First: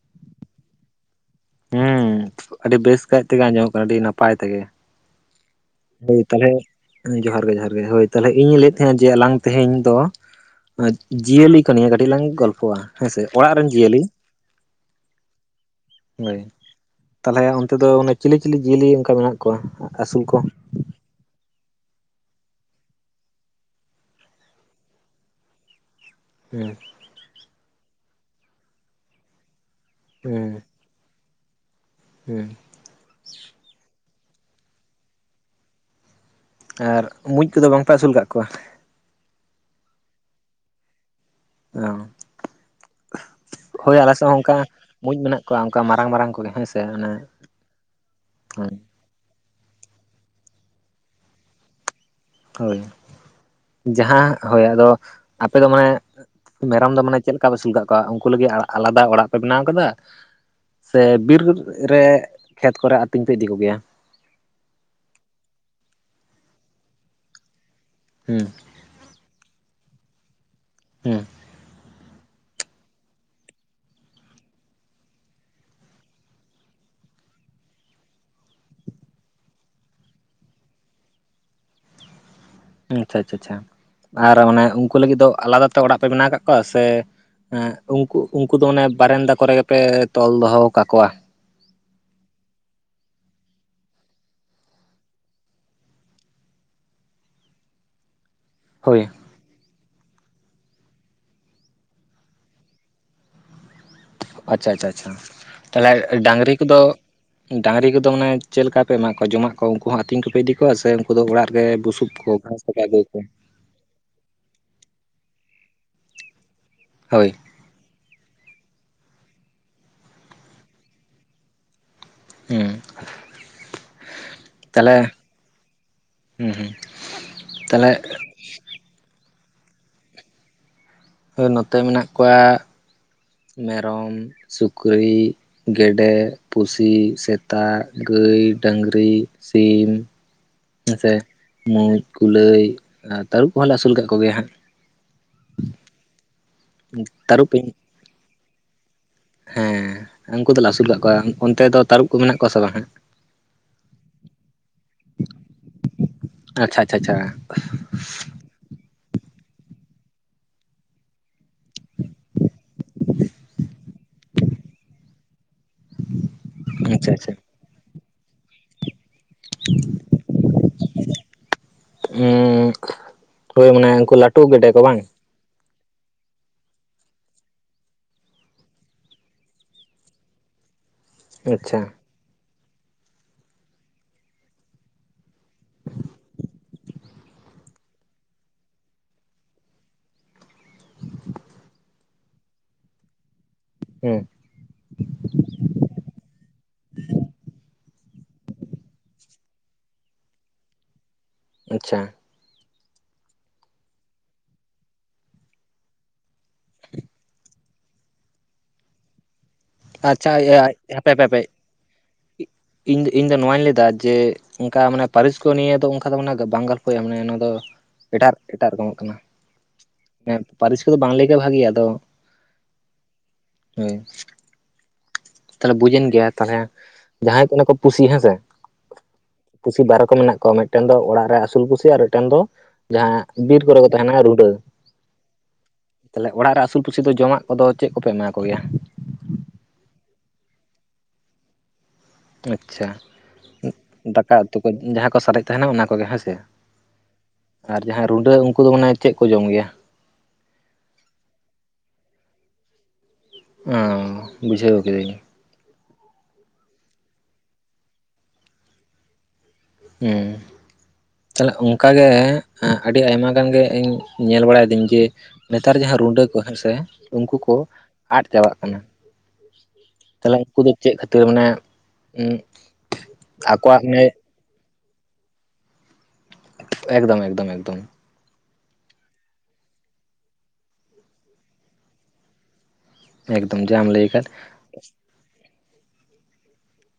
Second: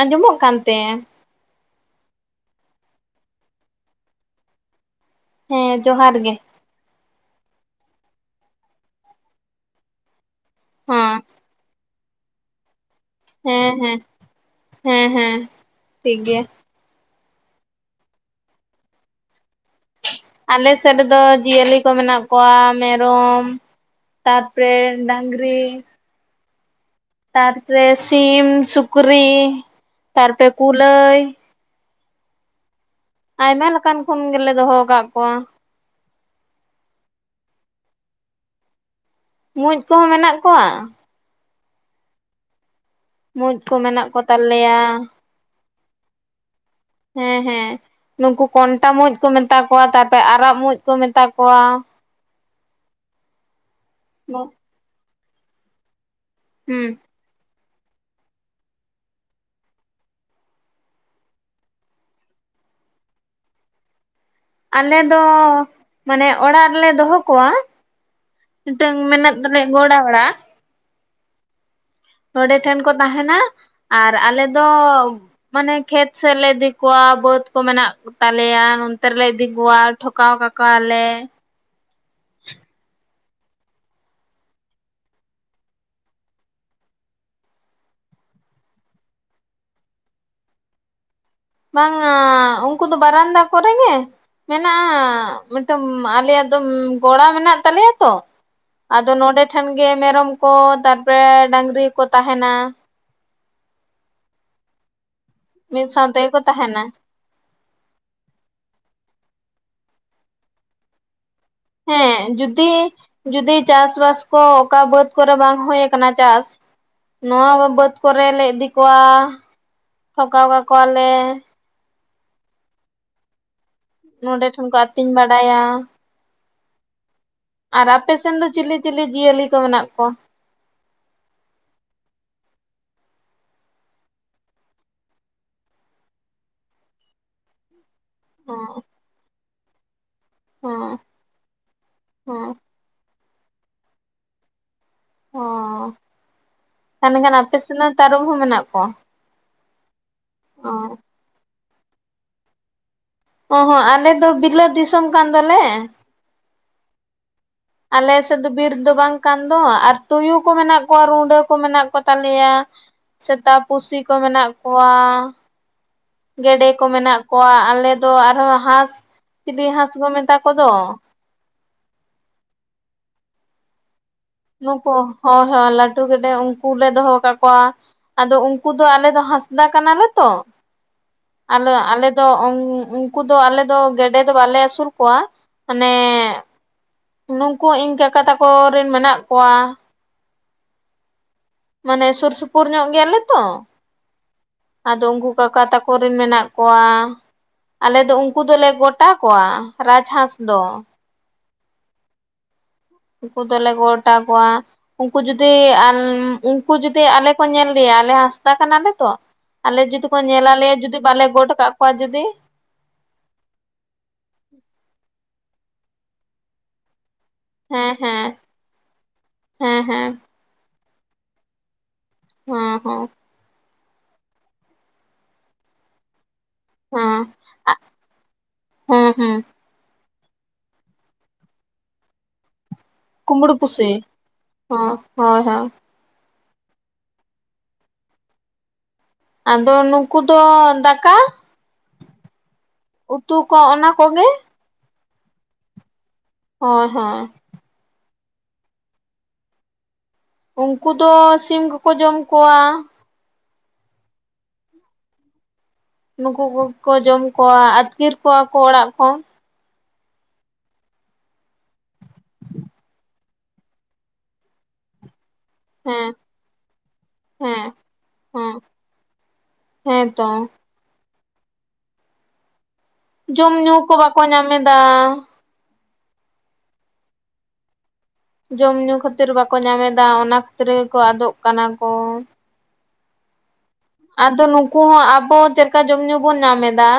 ᱟᱸᱡᱚᱢᱚᱜ ᱠᱟᱱᱛᱮ ᱦᱮᱸ ᱟᱹᱰᱤ ᱵᱮᱥ ᱠᱟᱭ ᱛᱮᱜᱮ ᱟᱸᱡᱚᱢᱚᱜ ᱠᱟᱱᱟ ᱟᱹᱰᱤ ᱱᱟᱯᱟᱭ ᱛᱮᱜᱮ ᱦᱮᱸ ᱡᱚᱦᱟᱨ ᱦᱳᱭ ᱜᱮ ᱛᱟᱦᱚᱞᱮ ᱡᱚᱦᱟᱨ ᱜᱮ ᱡᱚᱦᱟᱨ ᱜᱮ ᱦᱳᱭ ᱛᱟᱦᱚᱞᱮ ᱤᱧ ᱞᱟᱹᱭᱮᱫ ᱛᱟᱦᱮᱸᱱᱟ ᱡᱮ ᱟᱞᱟᱝ ᱛᱮᱦᱮᱧ ᱫᱚ ᱦᱮᱸ ᱡᱤᱭᱟᱹᱞᱤ ᱠᱚ ᱱᱤᱭᱟᱹ ᱠᱟᱹᱴᱤᱡ ᱞᱟᱝ ᱜᱚᱞᱯᱚᱜᱼᱟ ᱦᱮᱸᱥᱮ ᱚᱲᱟᱜ ᱨᱮᱱ ᱦᱮᱸ ᱦᱮᱸ ᱡᱤᱭᱟᱹᱞᱤ ᱦᱮᱸ ᱦᱮᱸ ᱴᱷᱤᱠ ᱦᱳᱭ ᱜᱮᱭᱟ ᱛᱟᱦᱚᱞᱮ ᱚᱱᱛᱮ ᱫᱚ ᱚᱱᱮ ᱪᱤᱞᱤ ᱪᱤᱞᱤ ᱡᱤᱭᱟᱹᱞᱤ ᱚᱱᱠᱟ ᱢᱮᱱᱟᱜ ᱠᱚᱣᱟ ᱟᱹᱥᱩᱞ ᱠᱚ ᱟᱞᱮ ᱥᱮᱫ ᱨᱮ ᱫᱚ ᱡᱤᱭᱟᱹᱞᱤ ᱠᱚ ᱢᱮᱱᱟᱜ ᱠᱚᱣᱟ ᱢᱮᱨᱚᱢ ᱛᱟᱨ ᱯᱚᱨᱮ ᱰᱟᱝᱨᱤ ᱦᱮᱸ ᱛᱟᱨ ᱯᱚᱨᱮ ᱥᱤᱢ ᱥᱩᱠᱨᱤ ᱛᱟᱨᱯᱚᱨᱮ ᱠᱩᱞᱟᱹᱭ ᱦᱮᱸ ᱟᱭᱢᱟ ᱞᱮᱠᱟᱱ ᱠᱷᱚᱱ ᱜᱮᱞᱮ ᱫᱚᱦᱚ ᱟᱠᱟᱫ ᱠᱚᱣᱟ ᱟᱨ ᱢᱩᱸᱡ ᱠᱚᱫᱚ ᱵᱟᱝᱯᱮ ᱟᱹᱥᱩᱞ ᱟᱠᱟᱫ ᱠᱚᱣᱟ ᱢᱩᱸᱡ ᱠᱚᱦᱚᱸ ᱢᱮᱱᱟᱜ ᱠᱚᱣᱟ ᱢᱩᱡ ᱠᱚ ᱦᱳᱭ ᱢᱮᱱᱟᱜ ᱟᱞᱮ ᱥᱮᱫ ᱦᱚᱸ ᱚᱱᱠᱟ ᱠᱚᱛᱟᱞᱮᱭᱟ ᱢᱩᱸᱡ ᱢᱮᱱᱟᱜ ᱠᱚᱣᱟ ᱠᱚ ᱚᱱᱠᱟ ᱢᱟᱨᱟᱝ ᱢᱟᱨᱟᱝ ᱠᱚᱜᱮ ᱦᱮᱸ ᱥᱮ ᱦᱮᱸ ᱦᱮᱸ ᱱᱩᱠᱩ ᱠᱚᱱᱴᱟ ᱢᱩᱸᱡ ᱠᱚ ᱢᱮᱛᱟ ᱠᱚᱣᱟ ᱛᱟᱨ ᱯᱚᱨᱮ ᱟᱨᱟᱜ ᱢᱩᱸᱡ ᱠᱚ ᱢᱮᱛᱟ ᱠᱚᱣᱟ ᱾ ᱦᱳᱭ ᱡᱟᱦᱟᱸ ᱦᱳᱭ ᱟᱫᱚ ᱟᱯᱮ ᱫᱚ ᱢᱟᱱᱮ ᱢᱮᱨᱚᱢ ᱦᱩᱸ ᱫᱚ ᱢᱟᱱᱮ ᱪᱮᱫ ᱞᱮᱠᱟᱼ ᱠᱟ ᱟᱹᱥᱩᱞ ᱠᱟᱫ ᱠᱚᱣᱟ ᱩᱱᱠᱩ ᱞᱟᱹᱜᱤᱫ ᱟᱞᱟᱫᱟ ᱚᱲᱟᱜ ᱯᱮ ᱵᱮᱱᱟᱣ ᱟᱠᱟᱫᱟ? ᱥᱮ ᱵᱤᱨ ᱨᱮ ᱠᱷᱮᱛ ᱠᱚᱨᱮ ᱟᱹᱛᱤᱧ ᱯᱮ ᱤᱫᱤ ᱠᱚᱜᱮᱭᱟ ᱟᱞᱮ ᱫᱚ ᱢᱟᱱᱮ ᱚᱲᱟᱜ ᱨᱮᱞᱮ ᱫᱚᱦᱚ ᱠᱚᱣᱟ ᱦᱮᱸ ᱢᱤᱫᱴᱟᱝ ᱢᱮᱱᱟᱜ ᱛᱟᱞᱮᱭᱟ ᱜᱳᱲᱟ ᱚᱲᱟᱜ ᱦᱮᱸ ᱱᱚᱰᱮ ᱴᱷᱮᱱ ᱠᱚ ᱛᱟᱦᱮᱱᱟ ᱟᱨ ᱟᱞᱮ ᱫᱚ ᱢᱟᱱᱮ ᱠᱷᱮᱛ ᱥᱮᱫ ᱞᱮ ᱤᱫᱤ ᱠᱚᱣᱟ ᱵᱟᱹᱫᱽ ᱠᱚ ᱢᱮᱱᱟᱜ ᱠᱚ ᱛᱟᱞᱮᱭᱟ ᱱᱚᱱᱛᱮ ᱨᱮ ᱞᱮ ᱤᱫᱤ ᱠᱚᱣᱟ ᱴᱷᱚᱠᱟᱣ ᱠᱟᱠᱚᱣᱟᱞᱮ ᱦᱩᱸ ᱟᱪᱪᱷᱟ ᱟᱪᱪᱷᱟ ᱟᱪᱪᱷᱟ ᱟᱨ ᱢᱟᱱᱮ ᱩᱱᱠᱩ ᱞᱟᱹᱜᱤᱫ ᱫᱚ ᱟᱞᱟᱫᱟ ᱛᱮ ᱚᱲᱟᱜ ᱯᱮ ᱵᱮᱱᱟᱣ ᱟᱠᱟᱫ ᱠᱚᱣᱟ ᱥᱮ ᱦᱮᱸ ᱩᱱᱠᱩ ᱩᱱᱠᱩ ᱫᱚ ᱚᱱᱮ ᱵᱟᱨᱮᱱᱫᱟ ᱠᱚᱨᱮ ᱜᱮᱯᱮ ᱛᱚᱞ ᱫᱚᱦᱚ ᱠᱟᱠᱚᱣᱟ? ᱵᱟᱝᱼᱟᱻ ᱩᱱᱠᱩ ᱫᱚ ᱵᱟᱨᱟᱱᱫᱟ ᱠᱚᱨᱮ ᱜᱮ ᱢᱮᱱᱟᱜᱼᱟᱻ ᱢᱤᱫᱴᱟᱝ ᱟᱞᱮᱭᱟᱜ ᱫᱚ ᱜᱚᱲᱟ ᱢᱮᱱᱟᱜ ᱛᱟᱞᱮᱭᱟ ᱛᱚ ᱦᱳᱭ ᱟᱫᱚ ᱱᱚᱰᱮ ᱴᱷᱮᱱ ᱜᱮ ᱢᱮᱨᱚᱢ ᱠᱚ ᱛᱟᱨᱯᱚᱨᱮ ᱰᱟᱹᱝᱨᱤ ᱠᱚ ᱛᱟᱦᱮᱱᱟ ᱟᱪᱪᱷᱟ ᱟᱪᱪᱷᱟ ᱪᱷᱟ ᱢᱤᱫ ᱛᱟᱦᱞᱮ ᱥᱟᱶ ᱛᱮᱜᱮ ᱠᱚ ᱰᱟᱝᱨᱤ ᱠᱚᱫᱚ ᱛᱟᱦᱮᱱᱟ ᱰᱟᱹᱟᱝᱨᱤ ᱠᱚᱫᱚ ᱢᱟᱱᱮ ᱪᱮᱫ ᱞᱮᱠᱟ ᱯᱮ ᱮᱢᱟ ᱠᱚᱣᱟ ᱡᱚᱢᱟᱜ ᱠᱚ ᱩᱱᱠᱩ ᱦᱚᱸ ᱟᱹᱛᱤᱧ ᱠᱚᱯᱮ ᱤᱫᱤ ᱠᱚᱣᱟ ᱥᱮ ᱩᱱᱠᱩ ᱫᱚ ᱚᱲᱟᱜ ᱨᱮ ᱵᱩᱥᱩᱵ ᱠᱚ ᱦᱮᱸ ᱜᱷᱟᱥ ᱡᱩᱫᱤ ᱠᱚᱯᱮ ᱟᱹᱜᱩ ᱟᱠᱚᱣᱟ? ᱡᱩᱫᱤ ᱪᱟᱥᱵᱟᱥ ᱠᱚ ᱚᱠᱟ ᱵᱟᱹᱫ ᱠᱚᱨᱮ ᱵᱟᱝ ᱦᱩ ᱟᱠᱟᱱᱟ ᱪᱟᱥ ᱦᱳᱭ ᱱᱚᱣᱟ ᱵᱟᱹᱫᱽ ᱠᱚᱨᱮᱞᱮ ᱤᱫᱤ ᱠᱚᱣᱟ, ᱴᱷᱚᱠᱟᱣ ᱠᱟᱠᱚᱣᱟᱞᱮ ᱾ ᱦᱩᱸ ᱱᱚᱰᱮ ᱴᱷᱮᱱ ᱠᱚ ᱛᱟᱦᱚᱞᱮ ᱟᱹᱛᱤᱧ ᱵᱟᱲᱟᱭᱟ ᱾ ᱦᱩᱸ ᱦᱩᱸ ᱟᱨ ᱛᱟᱦᱚᱞᱮ ᱟᱯᱮᱥᱱ ᱫᱚ ᱪᱤᱞᱤ ᱪᱤᱞᱤ ᱡᱤᱭᱟᱹᱞᱤ ᱠᱚ ᱢᱮᱱᱟᱜ ᱠᱚᱣᱟ? ᱱᱚᱛᱮ ᱢᱮᱱᱟᱜ ᱠᱚᱣᱟ ᱢᱮᱨᱚᱢ, ᱥᱩᱠᱨᱤ, ᱜᱮᱰᱮ, ᱯᱩᱥᱤ, ᱥᱮᱛᱼ ᱼᱥᱮᱛᱟ, ᱜᱟᱹᱭ, ᱰᱟᱝᱨᱤ, ᱥᱤᱢ ᱦᱚᱸ ᱦᱮᱸᱥᱮ ᱢᱩᱡ, ᱦᱚᱸ ᱠᱩᱞᱟᱹᱭ, ᱛᱟᱹᱨᱩᱵ ᱠᱚᱦᱚᱸᱞᱮ ᱟᱹᱥᱩᱞ ᱠᱟᱜ ᱠᱚᱜᱮᱭᱟ ᱦᱟᱸᱜ ᱾ ᱚ ᱛᱟᱦᱮᱞᱮᱠᱷᱟᱱ ᱛᱟᱹᱨᱩᱵ ᱟᱯᱮ ᱤᱧ ᱥᱮᱫ ᱦᱚᱸ ᱛᱟᱨᱩᱵ ᱦᱚᱸ ᱢᱮᱱᱟᱜ ᱠᱚᱣᱟ? ᱦᱮᱸ ᱩᱱᱠᱩ ᱫᱚᱞᱮ ᱚ ᱟᱹᱥᱩᱞ ᱠᱟᱫ ᱠᱚᱣᱟ ᱾ ᱚᱱᱛᱮ ᱫᱚ ᱛᱟᱹᱨᱩᱵ ᱠᱚ ᱢᱮᱱᱟᱜ ᱠᱚᱣᱟ ᱥᱮ ᱵᱟᱝ ᱦᱟᱸᱜ? ᱚ ᱦᱚᱸᱜ ᱟᱞᱮ ᱫᱚ ᱵᱤᱞᱟᱹᱛ ᱫᱤᱥᱚᱢ ᱠᱟᱱ ᱫᱚᱞᱮ ᱾ ᱟᱪᱪᱷᱟ ᱟᱪᱪᱷᱟ ᱟᱪᱪᱷᱟ ᱾ ᱟᱞᱮ ᱥᱮᱫ ᱫᱚ ᱵᱤᱨ ᱫᱚ ᱵᱟᱝ ᱠᱟᱱ ᱫᱚ ᱟᱨ ᱛᱩᱭᱩ ᱠᱚ ᱢᱮᱱᱟᱜ ᱠᱚᱣᱟ ᱨᱩᱸᱰᱟᱹ ᱠᱚ ᱢᱮᱱᱟᱜ ᱠᱚᱛᱟᱞᱮᱭᱟ ᱥᱮᱛᱟ, ᱯᱩᱥᱤ ᱠᱚ ᱢᱮᱱᱟᱜ ᱠᱚᱣᱟ ᱜᱮᱰᱮ ᱠᱚ ᱟᱪᱪᱷᱟ ᱢᱮᱱᱟᱜ ᱟᱪᱪᱷᱟ ᱠᱚᱣᱟ ᱟᱞᱮ ᱫᱚ ᱟᱨᱦᱚᱸ ᱦᱟᱸᱥ ᱪᱤᱞᱤ ᱦᱟᱸᱥ ᱠᱚ ᱢᱮᱛᱟ ᱠᱚᱫᱚ? ᱦᱳᱭ ᱢᱟᱱᱮ ᱩᱱᱠᱩ ᱞᱟᱹᱴᱩ ᱜᱮᱰᱮ ᱠᱚ ᱱᱩᱠᱩ ᱵᱟᱝ ᱦᱳᱭ ᱦᱳᱭ ᱞᱟᱹᱴᱩ ᱜᱮᱰᱮ ᱩᱱᱠᱩ ᱞᱮ ᱫᱚᱦᱚ ᱠᱟᱫ ᱠᱚᱣᱟ ᱾ ᱟᱫᱚ ᱩᱱᱠᱩ ᱫᱚ ᱟᱞᱮ ᱫᱚ ᱦᱟᱸᱥᱫᱟ ᱠᱟᱱᱟᱞᱮ ᱛᱚ ᱾ ᱟᱞᱮ ᱟᱪᱪᱷᱟ ᱟᱞᱮ ᱫᱚ ᱩᱱᱠᱩ ᱫᱚ ᱟᱞᱮ ᱫᱚ ᱜᱮᱰᱮ ᱫᱚ ᱵᱟᱞᱮ ᱟᱹᱥᱩᱞ ᱠᱚᱣᱟ ᱢᱟᱱᱮ ᱱᱩᱠᱩ ᱤᱧ ᱠᱟᱠᱟ ᱛᱟᱠᱚ ᱨᱮᱱ ᱢᱮᱱᱟᱜ ᱠᱚᱣᱟ ᱢᱟᱱᱮ ᱥᱩᱨ ᱥᱩᱯᱩᱨ ᱧᱚᱜ ᱜᱮᱭᱟᱞᱮ ᱛᱚ ᱦᱩᱸ ᱟᱫᱚ ᱩᱱᱠᱩ ᱠᱟᱠᱟ ᱛᱟᱠᱚ ᱨᱮᱱ ᱢᱮᱱᱟᱜ ᱠᱚᱣᱟ ᱟᱞᱮ ᱫᱚ ᱩᱱᱠᱩ ᱫᱚᱞᱮ ᱜᱚᱴᱟ ᱠᱚᱣᱟ ᱨᱟᱡᱽ ᱦᱟᱸᱥ ᱫᱚ ᱟᱪᱪᱷᱟ ᱩᱱᱠᱩ ᱫᱚᱞᱮ ᱜᱚᱴ ᱟᱠᱚᱣᱟ ᱩᱱᱠᱩ ᱡᱩᱫᱤ ᱩᱱᱠᱩ ᱡᱩᱫᱤ ᱟᱞᱮ ᱠᱚ ᱧᱮᱞ ᱞᱮᱭᱟ ᱟᱞᱮ ᱦᱟᱸᱥᱫᱟ ᱠᱟᱱᱟᱞᱮ ᱛᱚ ᱟᱞᱮ ᱡᱩᱫᱤ ᱠᱚ ᱟᱪᱪᱷᱟ ᱧᱮᱞ ᱟᱞᱮᱭᱟ ᱡᱩᱫᱤ ᱦᱟᱯᱮ ᱦᱟᱯᱮ ᱵᱟᱞᱮ ᱦᱟᱯᱮ ᱜᱚᱰ ᱠᱟᱜ ᱠᱚᱣᱟ ᱡᱩᱫᱤ ᱤᱧ ᱤᱧ ᱫᱚ ᱱᱚᱣᱟᱧ ᱞᱟᱹᱭ ᱫᱟ ᱡᱮ ᱚᱱᱠᱟ ᱢᱟᱱᱮ ᱯᱟᱹᱨᱤᱥ ᱠᱚ ᱱᱤᱭᱟᱹ ᱫᱚ ᱚᱱᱠᱟ ᱫᱚ ᱚᱱᱟ ᱵᱟᱝ ᱦᱳᱭ ᱢᱟᱱᱮ ᱚᱱᱟ ᱫᱚ ᱦᱮᱸ ᱦᱮᱸ ᱮᱰᱟᱨ ᱮᱴᱟᱜ ᱨᱚᱠᱚᱢᱚᱜ ᱠᱟᱱᱟ ᱦᱮᱸ ᱦᱮᱸ ᱮᱸ ᱯᱟᱹᱨᱤᱥ ᱠᱚᱫᱚ ᱵᱟᱝ ᱞᱟᱹᱭ ᱜᱮ ᱵᱷᱟᱜᱮᱭᱟ ᱟᱫᱚ ᱦᱮᱸ ᱦᱚᱸ ᱦᱳᱭ ᱛᱟᱦᱚᱞᱮ ᱵᱩᱡᱮᱱ ᱜᱮᱭᱟ ᱛᱟᱦᱚᱞᱮ ᱦᱮᱸ ᱡᱟᱦᱟᱸᱭ ᱠᱟᱱᱟ ᱠᱚ ᱯᱩᱥᱤ ᱦᱮᱸ ᱥᱮ ᱦᱮᱸ ᱦᱮᱸ ᱯᱩᱥᱤ ᱵᱟᱨ ᱨᱚᱠᱚᱢ ᱢᱮᱱᱟᱜ ᱠᱚᱣᱟ ᱾ ᱢᱤᱫᱴᱮᱱ ᱫᱚ ᱚᱲᱟᱜ ᱨᱮ ᱟᱹᱥᱩᱞ ᱯᱩᱥᱤ ᱟᱨ ᱢᱤᱫᱴᱮᱱ ᱫᱚ ᱡᱟᱦᱟᱸ ᱠᱩᱢᱵᱽᱲᱩ ᱵᱤᱨ ᱠᱚᱨᱮ ᱠᱚ ᱯᱩᱥᱤ ᱛᱟᱦᱮᱱᱟ ᱨᱩᱰᱟᱹ ᱦᱚᱸ ᱦᱳᱭ ᱦᱳᱭ ᱛᱟᱦᱚᱞᱮ ᱚᱲᱟᱜ ᱨᱮ ᱟᱹᱥᱩᱞ ᱯᱩᱥᱤ ᱫᱚ ᱡᱚᱢᱟᱜ ᱠᱚᱫᱚ ᱪᱮᱫ ᱠᱚᱯᱮ ᱮᱢᱟ ᱠᱚ ᱜᱮᱭᱟ? ᱟᱫᱚ ᱱᱩᱠᱩ ᱫᱚ ᱫᱟᱠᱟ ᱟᱪᱪᱷᱟ ᱩᱛᱩ ᱠᱚ ᱚᱱᱟ ᱠᱚᱜᱮ ᱫᱟᱠᱟ ᱩᱛᱩ ᱠᱚ ᱡᱟᱦᱟᱸ ᱠᱚ ᱥᱟᱨᱮᱡ ᱛᱟᱦᱮᱱᱟ ᱚᱱᱟ ᱠᱚᱜᱮ ᱦᱮᱸ ᱥᱮ ᱦᱳᱭ ᱦᱳᱭ ᱟᱨ ᱡᱟᱦᱟᱸᱭ ᱨᱩᱰᱟᱹ ᱩᱱᱠᱩ ᱫᱚ ᱢᱟᱱᱮ ᱪᱮᱫ ᱠᱚ ᱡᱚᱢ ᱜᱮᱭᱟ ᱩᱱᱠᱩ ᱫᱚ ᱥᱤᱢ ᱠᱚᱠᱚ ᱡᱚᱢ ᱠᱚᱣᱟ ᱚ ᱵᱩᱡᱷᱟᱹᱣ ᱠᱤᱫᱟᱹᱧ ᱱᱩᱠᱩ ᱠᱚᱠᱚ ᱡᱚᱢ ᱠᱚᱣᱟ ᱟᱹᱛᱠᱤᱨ ᱠᱚᱣᱟ ᱠᱚ ᱚᱲᱟᱜ ᱠᱷᱚᱱ ᱦᱩᱸ ᱛᱟᱦᱞᱮ ᱚᱱᱠᱟ ᱜᱮ ᱟᱹᱰᱤ ᱟᱭᱢᱟ ᱜᱟᱱ ᱜᱮ ᱤᱧ ᱧᱮᱞ ᱵᱟᱲᱟᱭ ᱫᱤᱧ ᱡᱮ ᱱᱮᱛᱟᱨ ᱡᱟᱦᱟᱸ ᱦᱮᱸ ᱨᱩᱰᱟᱹ ᱠᱚ ᱦᱮᱸ ᱥᱮ ᱩᱱᱠᱩ ᱠᱚ ᱦᱮᱸ ᱟᱫ ᱦᱮᱸ ᱪᱟᱵᱟᱜ ᱠᱟᱱᱟ ᱦᱮᱸ ᱛᱚ ᱛᱟᱦᱚᱞᱮ ᱩᱱᱠᱩ ᱫᱚ ᱪᱮᱫ ᱠᱷᱟᱹᱛᱤᱨ ᱢᱟᱱᱮ ᱩᱸᱜ ᱡᱚᱢ ᱧᱩ ᱠᱚ ᱵᱟᱠᱚ ᱧᱟᱢ ᱮᱫᱟ ᱮᱠᱫᱚᱢ ᱮᱠᱫᱚᱢ ᱮᱠᱫᱚᱢ ᱡᱚᱢ ᱧᱩ ᱠᱷᱟᱹᱛᱤᱨ ᱵᱟᱠᱚ ᱧᱟᱢ ᱮᱫᱟ ᱚᱱᱟ ᱠᱷᱟᱹᱛᱤᱨ ᱜᱮᱠᱚ ᱟᱫᱚᱜ ᱠᱟᱱᱟ ᱠᱚ ᱮᱠᱫᱚᱢ ᱡᱟᱢ ᱞᱟᱹᱭ ᱠᱟᱫ ᱠᱩ ᱦᱚᱸ ᱟᱵᱚ ᱪᱮᱫ ᱞᱮᱠᱟ ᱡᱚᱢ ᱧᱩ ᱵᱚᱱ ᱧᱟᱢ ᱮᱫᱟ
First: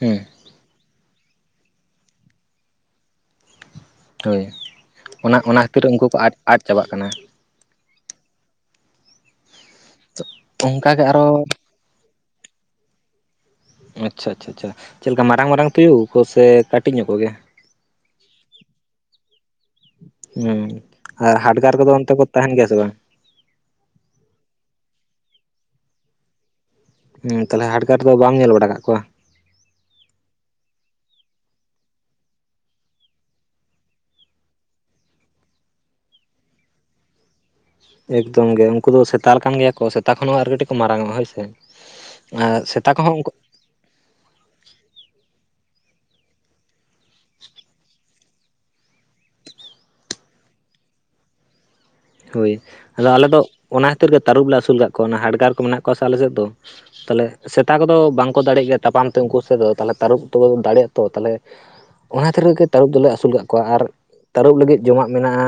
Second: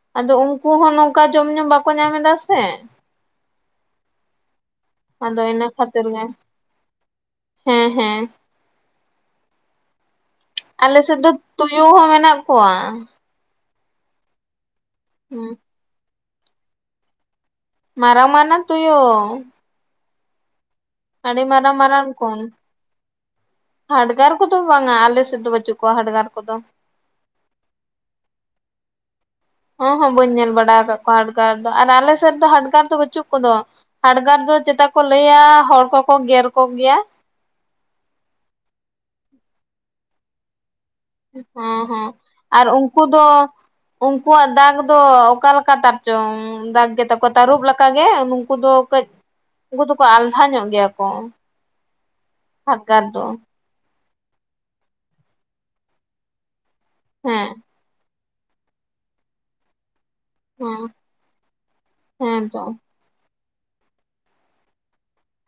ᱦᱮᱸ ᱟᱫᱚ ᱩᱱᱠᱩ ᱦᱚᱸ ᱱᱚᱝ ᱠᱟ ᱡᱚᱢ ᱧᱩ ᱵᱟᱠᱚ ᱧᱟᱢ ᱮᱫᱟ ᱥᱮ ᱦᱳᱭ ᱚᱱᱟ, ᱟᱫᱚ ᱚᱱᱟ ᱤᱱᱟᱹ ᱠᱷᱟᱹᱛᱤᱨ ᱩᱱᱠᱩ ᱠᱚ ᱜᱮ ᱟᱫ ᱟᱫ ᱪᱟᱵᱟᱜ ᱠᱟᱱᱟ ᱦᱮᱸ ᱦᱮᱸ ᱟᱞᱮ ᱚᱱᱠᱟᱜᱮ ᱥᱮᱫ ᱟᱨᱚ ᱫᱚ ᱛᱩᱭᱩ ᱦᱚᱸ ᱢᱮᱱᱟᱜ ᱠᱚᱣᱟ ᱟᱪᱪᱷᱟ ᱟᱪᱪᱷᱟ ᱪᱷᱟ ᱪᱮᱫ ᱞᱮᱠᱟ ᱢᱟᱨᱟᱝ ᱦᱩᱸ ᱢᱟᱨᱟᱝ ᱛᱩᱭᱩ ᱠᱚ ᱥᱮ ᱠᱟᱹᱴᱤᱡ ᱧᱚᱜ ᱠᱚᱜᱮ ᱢᱟᱨᱟᱝ ᱢᱟᱨᱟᱝ ᱛᱩᱭᱩ ᱦᱩᱸ ᱟᱹᱰᱤ ᱟᱨ ᱦᱟᱰᱜᱟᱨ ᱢᱟᱨᱟᱝ ᱠᱚᱫᱚ ᱢᱟᱨᱟᱝ ᱚᱱᱛᱮ ᱠᱚ ᱛᱟᱦᱮᱱ ᱜᱮᱭᱟ ᱥᱮ ᱵᱟᱝ ᱦᱟᱰᱜᱟᱨ ᱠᱚᱫᱚ ᱵᱟᱝᱟ ᱟᱞᱮ ᱥᱮᱫ ᱫᱚ ᱵᱟᱹᱪᱩᱜ ᱠᱚᱣᱟ ᱦᱟᱰᱜᱟᱨ ᱠᱚᱫᱚ ᱦᱩᱸ ᱛᱟᱦᱞᱮ ᱦᱟᱴᱰᱟᱨ ᱫᱚ ᱵᱟᱢ ᱧᱮᱞ ᱵᱟᱲᱟ ᱠᱟᱜ ᱠᱚᱣᱟ ᱦᱚᱸ ᱦᱚᱸ ᱵᱟᱹᱧ ᱧᱮᱞ ᱵᱟᱲᱟ ᱟᱠᱟᱫ ᱠᱚᱣᱟ ᱦᱟᱰᱜᱟᱨ ᱫᱚ ᱟᱨ ᱟᱞᱮ ᱥᱮᱫ ᱫᱚ ᱦᱟᱰᱜᱟᱨ ᱫᱚ ᱵᱟᱹᱪᱩᱜ ᱠᱚᱫᱚ ᱦᱟᱰᱜᱟᱨ ᱫᱚ ᱪᱮᱛᱟ ᱠᱚ ᱞᱟᱹᱭᱟ ᱦᱚᱲ ᱠᱚᱠᱚ ᱜᱮᱨ ᱠᱚ ᱜᱮᱭᱟ ᱮᱠᱫᱚᱢ ᱜᱮ ᱩᱝᱠᱩ ᱫᱚ ᱥᱮᱛᱟ ᱞᱮᱠᱟᱱ ᱜᱮᱭᱟ ᱠᱚ ᱥᱮᱛᱟ ᱠᱷᱚᱱ ᱦᱚᱸ ᱟᱨ ᱠᱟᱹᱴᱤᱡ ᱠᱚ ᱢᱟᱨᱟᱝᱚᱜ-ᱟ ᱦᱚᱸ ᱦᱚᱸ ᱟᱨ ᱩᱝᱠᱩ ᱫᱚ ᱩᱝᱠᱩᱣᱟᱜ ᱫᱟᱜᱽ ᱫᱚ ᱚᱠᱟ ᱞᱮᱠᱟ ᱛᱟᱨ ᱪᱚᱝ ᱫᱟᱜᱽ ᱜᱮ ᱛᱟᱠᱚ ᱛᱟᱹᱨᱩᱵ ᱞᱮᱠᱟ ᱜᱮ ᱩᱱᱠᱩ ᱫᱚ ᱠᱟᱹᱡ ᱩᱱᱠᱩ ᱫᱚᱠᱚ ᱟᱞᱡᱷᱟ ᱧᱚᱜ ᱜᱮᱭᱟ ᱠᱚ ᱦᱳᱭ ᱟᱫᱚ ᱟᱞᱮ ᱫᱚ ᱚᱱᱟ ᱠᱷᱟᱹᱛᱤᱨ ᱜᱮ ᱛᱟᱹᱨᱩᱵ ᱞᱮ ᱟᱹᱥᱩᱞ ᱠᱟᱫ ᱠᱚᱣᱟ ᱚᱱᱟ ᱦᱟᱰᱜᱟᱨ ᱠᱚ ᱢᱮᱱᱟᱜ ᱠᱚᱣᱟ ᱥᱮ ᱟᱞᱮ ᱥᱮᱫ ᱫᱚ ᱛᱟᱞᱦᱮ ᱦᱮᱸ ᱥᱮᱛᱟ ᱠᱚᱫᱚ ᱵᱟᱝ ᱠᱚ ᱫᱟᱲᱮᱜ ᱜᱮᱭᱟ ᱛᱟᱯᱟᱢ ᱛᱮ ᱩᱝᱠᱩ ᱥᱟᱛᱮ ᱫᱚ ᱛᱟᱞᱦᱮ ᱛᱟᱹᱨᱩᱵ ᱛᱚ ᱦᱮᱸ ᱫᱟᱲᱮᱜ-ᱟ ᱛᱚ ᱛᱟᱦᱚᱞᱮ ᱚᱱᱟ ᱦᱮᱸ ᱠᱷᱟᱹᱛᱤᱨ ᱛᱚ ᱜᱮ ᱛᱟᱹᱨᱩᱯ ᱫᱚᱞᱮ ᱟᱹᱥᱩᱞ ᱠᱟᱜ ᱠᱚ ᱠᱚᱣᱟ ᱟᱨ ᱛᱟᱹᱨᱩᱵ ᱞᱟᱹᱜᱤᱫ ᱡᱚᱢᱟᱜ ᱢᱮᱱᱟᱜ-ᱟ‌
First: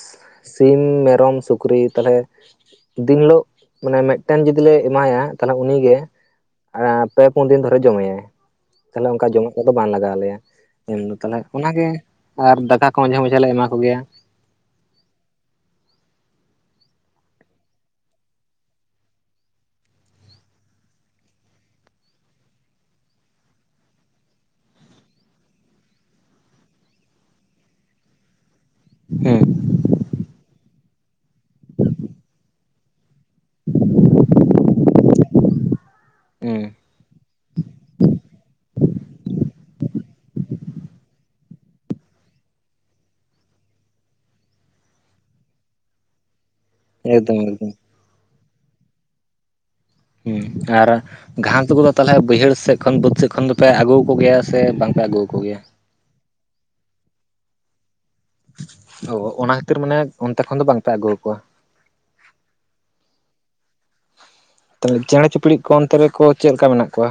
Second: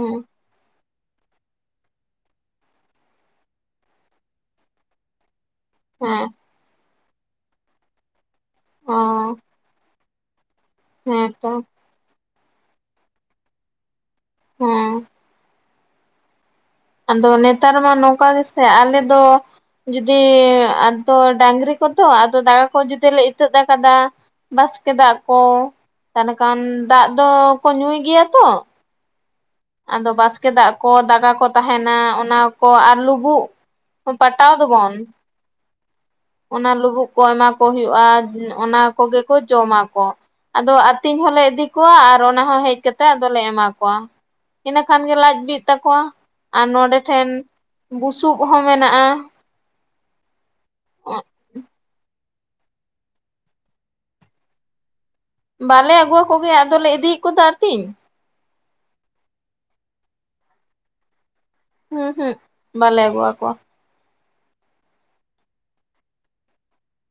ᱦᱩᱸ ᱥᱤᱢ ᱢᱮᱨᱚᱢ ᱥᱩᱠᱨᱤ ᱛᱟᱦᱞᱮ ᱫᱤᱱ ᱦᱤᱞᱳᱜ ᱢᱟᱱᱮ ᱢᱮᱫᱴᱮᱱ ᱡᱩᱫᱤ ᱞᱮ ᱮᱢᱟᱭᱟ ᱛᱟᱦᱞᱮ ᱩᱱᱤ ᱜᱮ ᱦᱮᱸ ᱮᱸ ᱯᱮ ᱯᱩᱱ ᱫᱤᱱ ᱫᱷᱚᱨᱮ ᱡᱚᱢᱮᱭᱟᱭ ᱚ ᱛᱟᱦᱞᱮ ᱚᱝᱠᱟ ᱡᱚᱢᱟᱜ ᱠᱚᱫᱚ ᱵᱟᱝ ᱞᱟᱜᱟᱣ ᱟᱞᱮᱭᱟ ᱮᱢ ᱫᱚ ᱦᱮᱸ ᱛᱟᱦᱞᱮ ᱛᱚ ᱚᱱᱟᱜᱮ ᱟᱨ ᱫᱟᱠᱟ ᱠᱚ ᱢᱟᱡᱷᱮ ᱢᱟᱡᱷᱮ ᱞᱮ ᱮᱢᱟ ᱠᱚᱜᱮᱭᱟ ᱦᱚᱸ ᱟᱫᱚ ᱱᱮᱛᱟᱨ ᱢᱟ ᱱᱚᱝᱠᱟ ᱜᱮᱥᱮ ᱟᱞᱮ ᱫᱚ ᱡᱩᱫᱤ ᱟᱫᱚ ᱰᱟᱝᱨᱤ ᱠᱚᱫᱚ ᱟᱫᱚ ᱫᱟᱠᱟ ᱠᱚ ᱡᱚᱫᱤ ᱞᱮ ᱤᱛᱟᱹᱫ ᱟᱠᱟᱫᱟ ᱵᱟᱥᱠᱮ ᱫᱟᱜ ᱠᱚ ᱛᱟᱦᱚᱞᱮ ᱠᱷᱟᱱ ᱫᱟᱜ ᱫᱚᱠᱚ ᱧᱩᱭ ᱜᱮᱭᱟ ᱛᱚ ᱦᱩᱸ ᱟᱫᱚ ᱵᱟᱥᱠᱮ ᱫᱟᱜ ᱠᱚ ᱫᱟᱠᱟ ᱠᱚ ᱛᱟᱦᱮᱱᱟ ᱚᱱᱟ ᱠᱚ ᱟᱨ ᱞᱩᱵᱩᱜ ᱦᱚᱸ ᱯᱟᱴᱟᱣ ᱫᱚᱵᱚᱱ ᱦᱩᱸ ᱚᱱᱟ ᱞᱩᱵᱩᱜ ᱠᱚ ᱮᱢᱟ ᱠᱚ ᱦᱩᱭᱩᱜᱼᱟ ᱚᱱᱟ ᱠᱚᱜᱮ ᱠᱚ ᱡᱚᱢᱟᱠᱚ ᱟᱫᱚ ᱟᱹᱛᱤᱧ ᱦᱚᱸᱞᱮ ᱤᱫᱤ ᱠᱚᱣᱟ ᱟᱨ ᱚᱱᱟ ᱦᱚᱸ ᱦᱮᱡ ᱠᱟᱛᱮᱜ ᱟᱫᱚᱞᱮ ᱮᱢᱟ ᱠᱚᱣᱟ ᱤᱱᱟᱹ ᱠᱷᱟᱱᱜᱮ ᱞᱟᱡ ᱵᱤᱜ ᱛᱟᱠᱚᱣᱟ ᱟᱨ ᱱᱚᱸᱰᱮ ᱴᱷᱮᱱ ᱮᱠᱫᱚᱢ ᱮᱠᱫᱚᱢ ᱵᱩᱥᱩᱵ ᱦᱚᱸ ᱢᱮᱱᱟᱜᱼᱟ ᱦᱩᱸ, ᱟᱨ ᱜᱷᱟᱸᱥ [unintelligible] ᱛᱟᱦᱞᱮ ᱵᱟᱹᱭᱦᱟᱹᱲ ᱥᱮᱫ ᱠᱷᱚᱱ ᱵᱟᱹᱫᱽ ᱥᱮᱫ ᱠᱷᱚᱱ ᱫᱚᱯᱮ ᱟᱹᱜᱩ ᱠᱚ ᱜᱮᱭᱟ ᱥᱮ ᱵᱟᱝ ᱯᱮ ᱟᱹᱜᱩᱣ ᱟᱠᱚ ᱜᱮᱭᱟ ᱵᱟᱞᱮ ᱟᱹᱜᱩᱣᱟᱠᱚᱜᱮ ᱟᱫᱚᱞᱮ ᱤᱫᱤ ᱮᱫ ᱠᱚ ᱟᱨᱠᱤ ᱚ ᱚᱱᱟ ᱠᱷᱟᱹᱛᱤᱨ ᱢᱟᱱᱮ ᱚᱱᱛᱮ ᱠᱷᱚᱱ ᱫᱚ ᱵᱟᱝ ᱯᱮ ᱟᱹᱜᱩᱣᱟᱠᱚᱣᱟ ᱩᱸᱦᱩᱸᱜ ᱵᱟᱞᱮ ᱟᱹᱜᱩ ᱟᱠᱚᱣᱟ ᱛᱟᱦᱞᱮ ᱪᱮᱬᱮ ᱪᱤᱯᱲᱤᱫ ᱠᱚ ᱚᱱᱛᱮ ᱨᱮᱠᱚ ᱪᱮᱫ ᱞᱮᱠᱟ ᱢᱮᱱᱟᱜ ᱠᱚᱣᱟ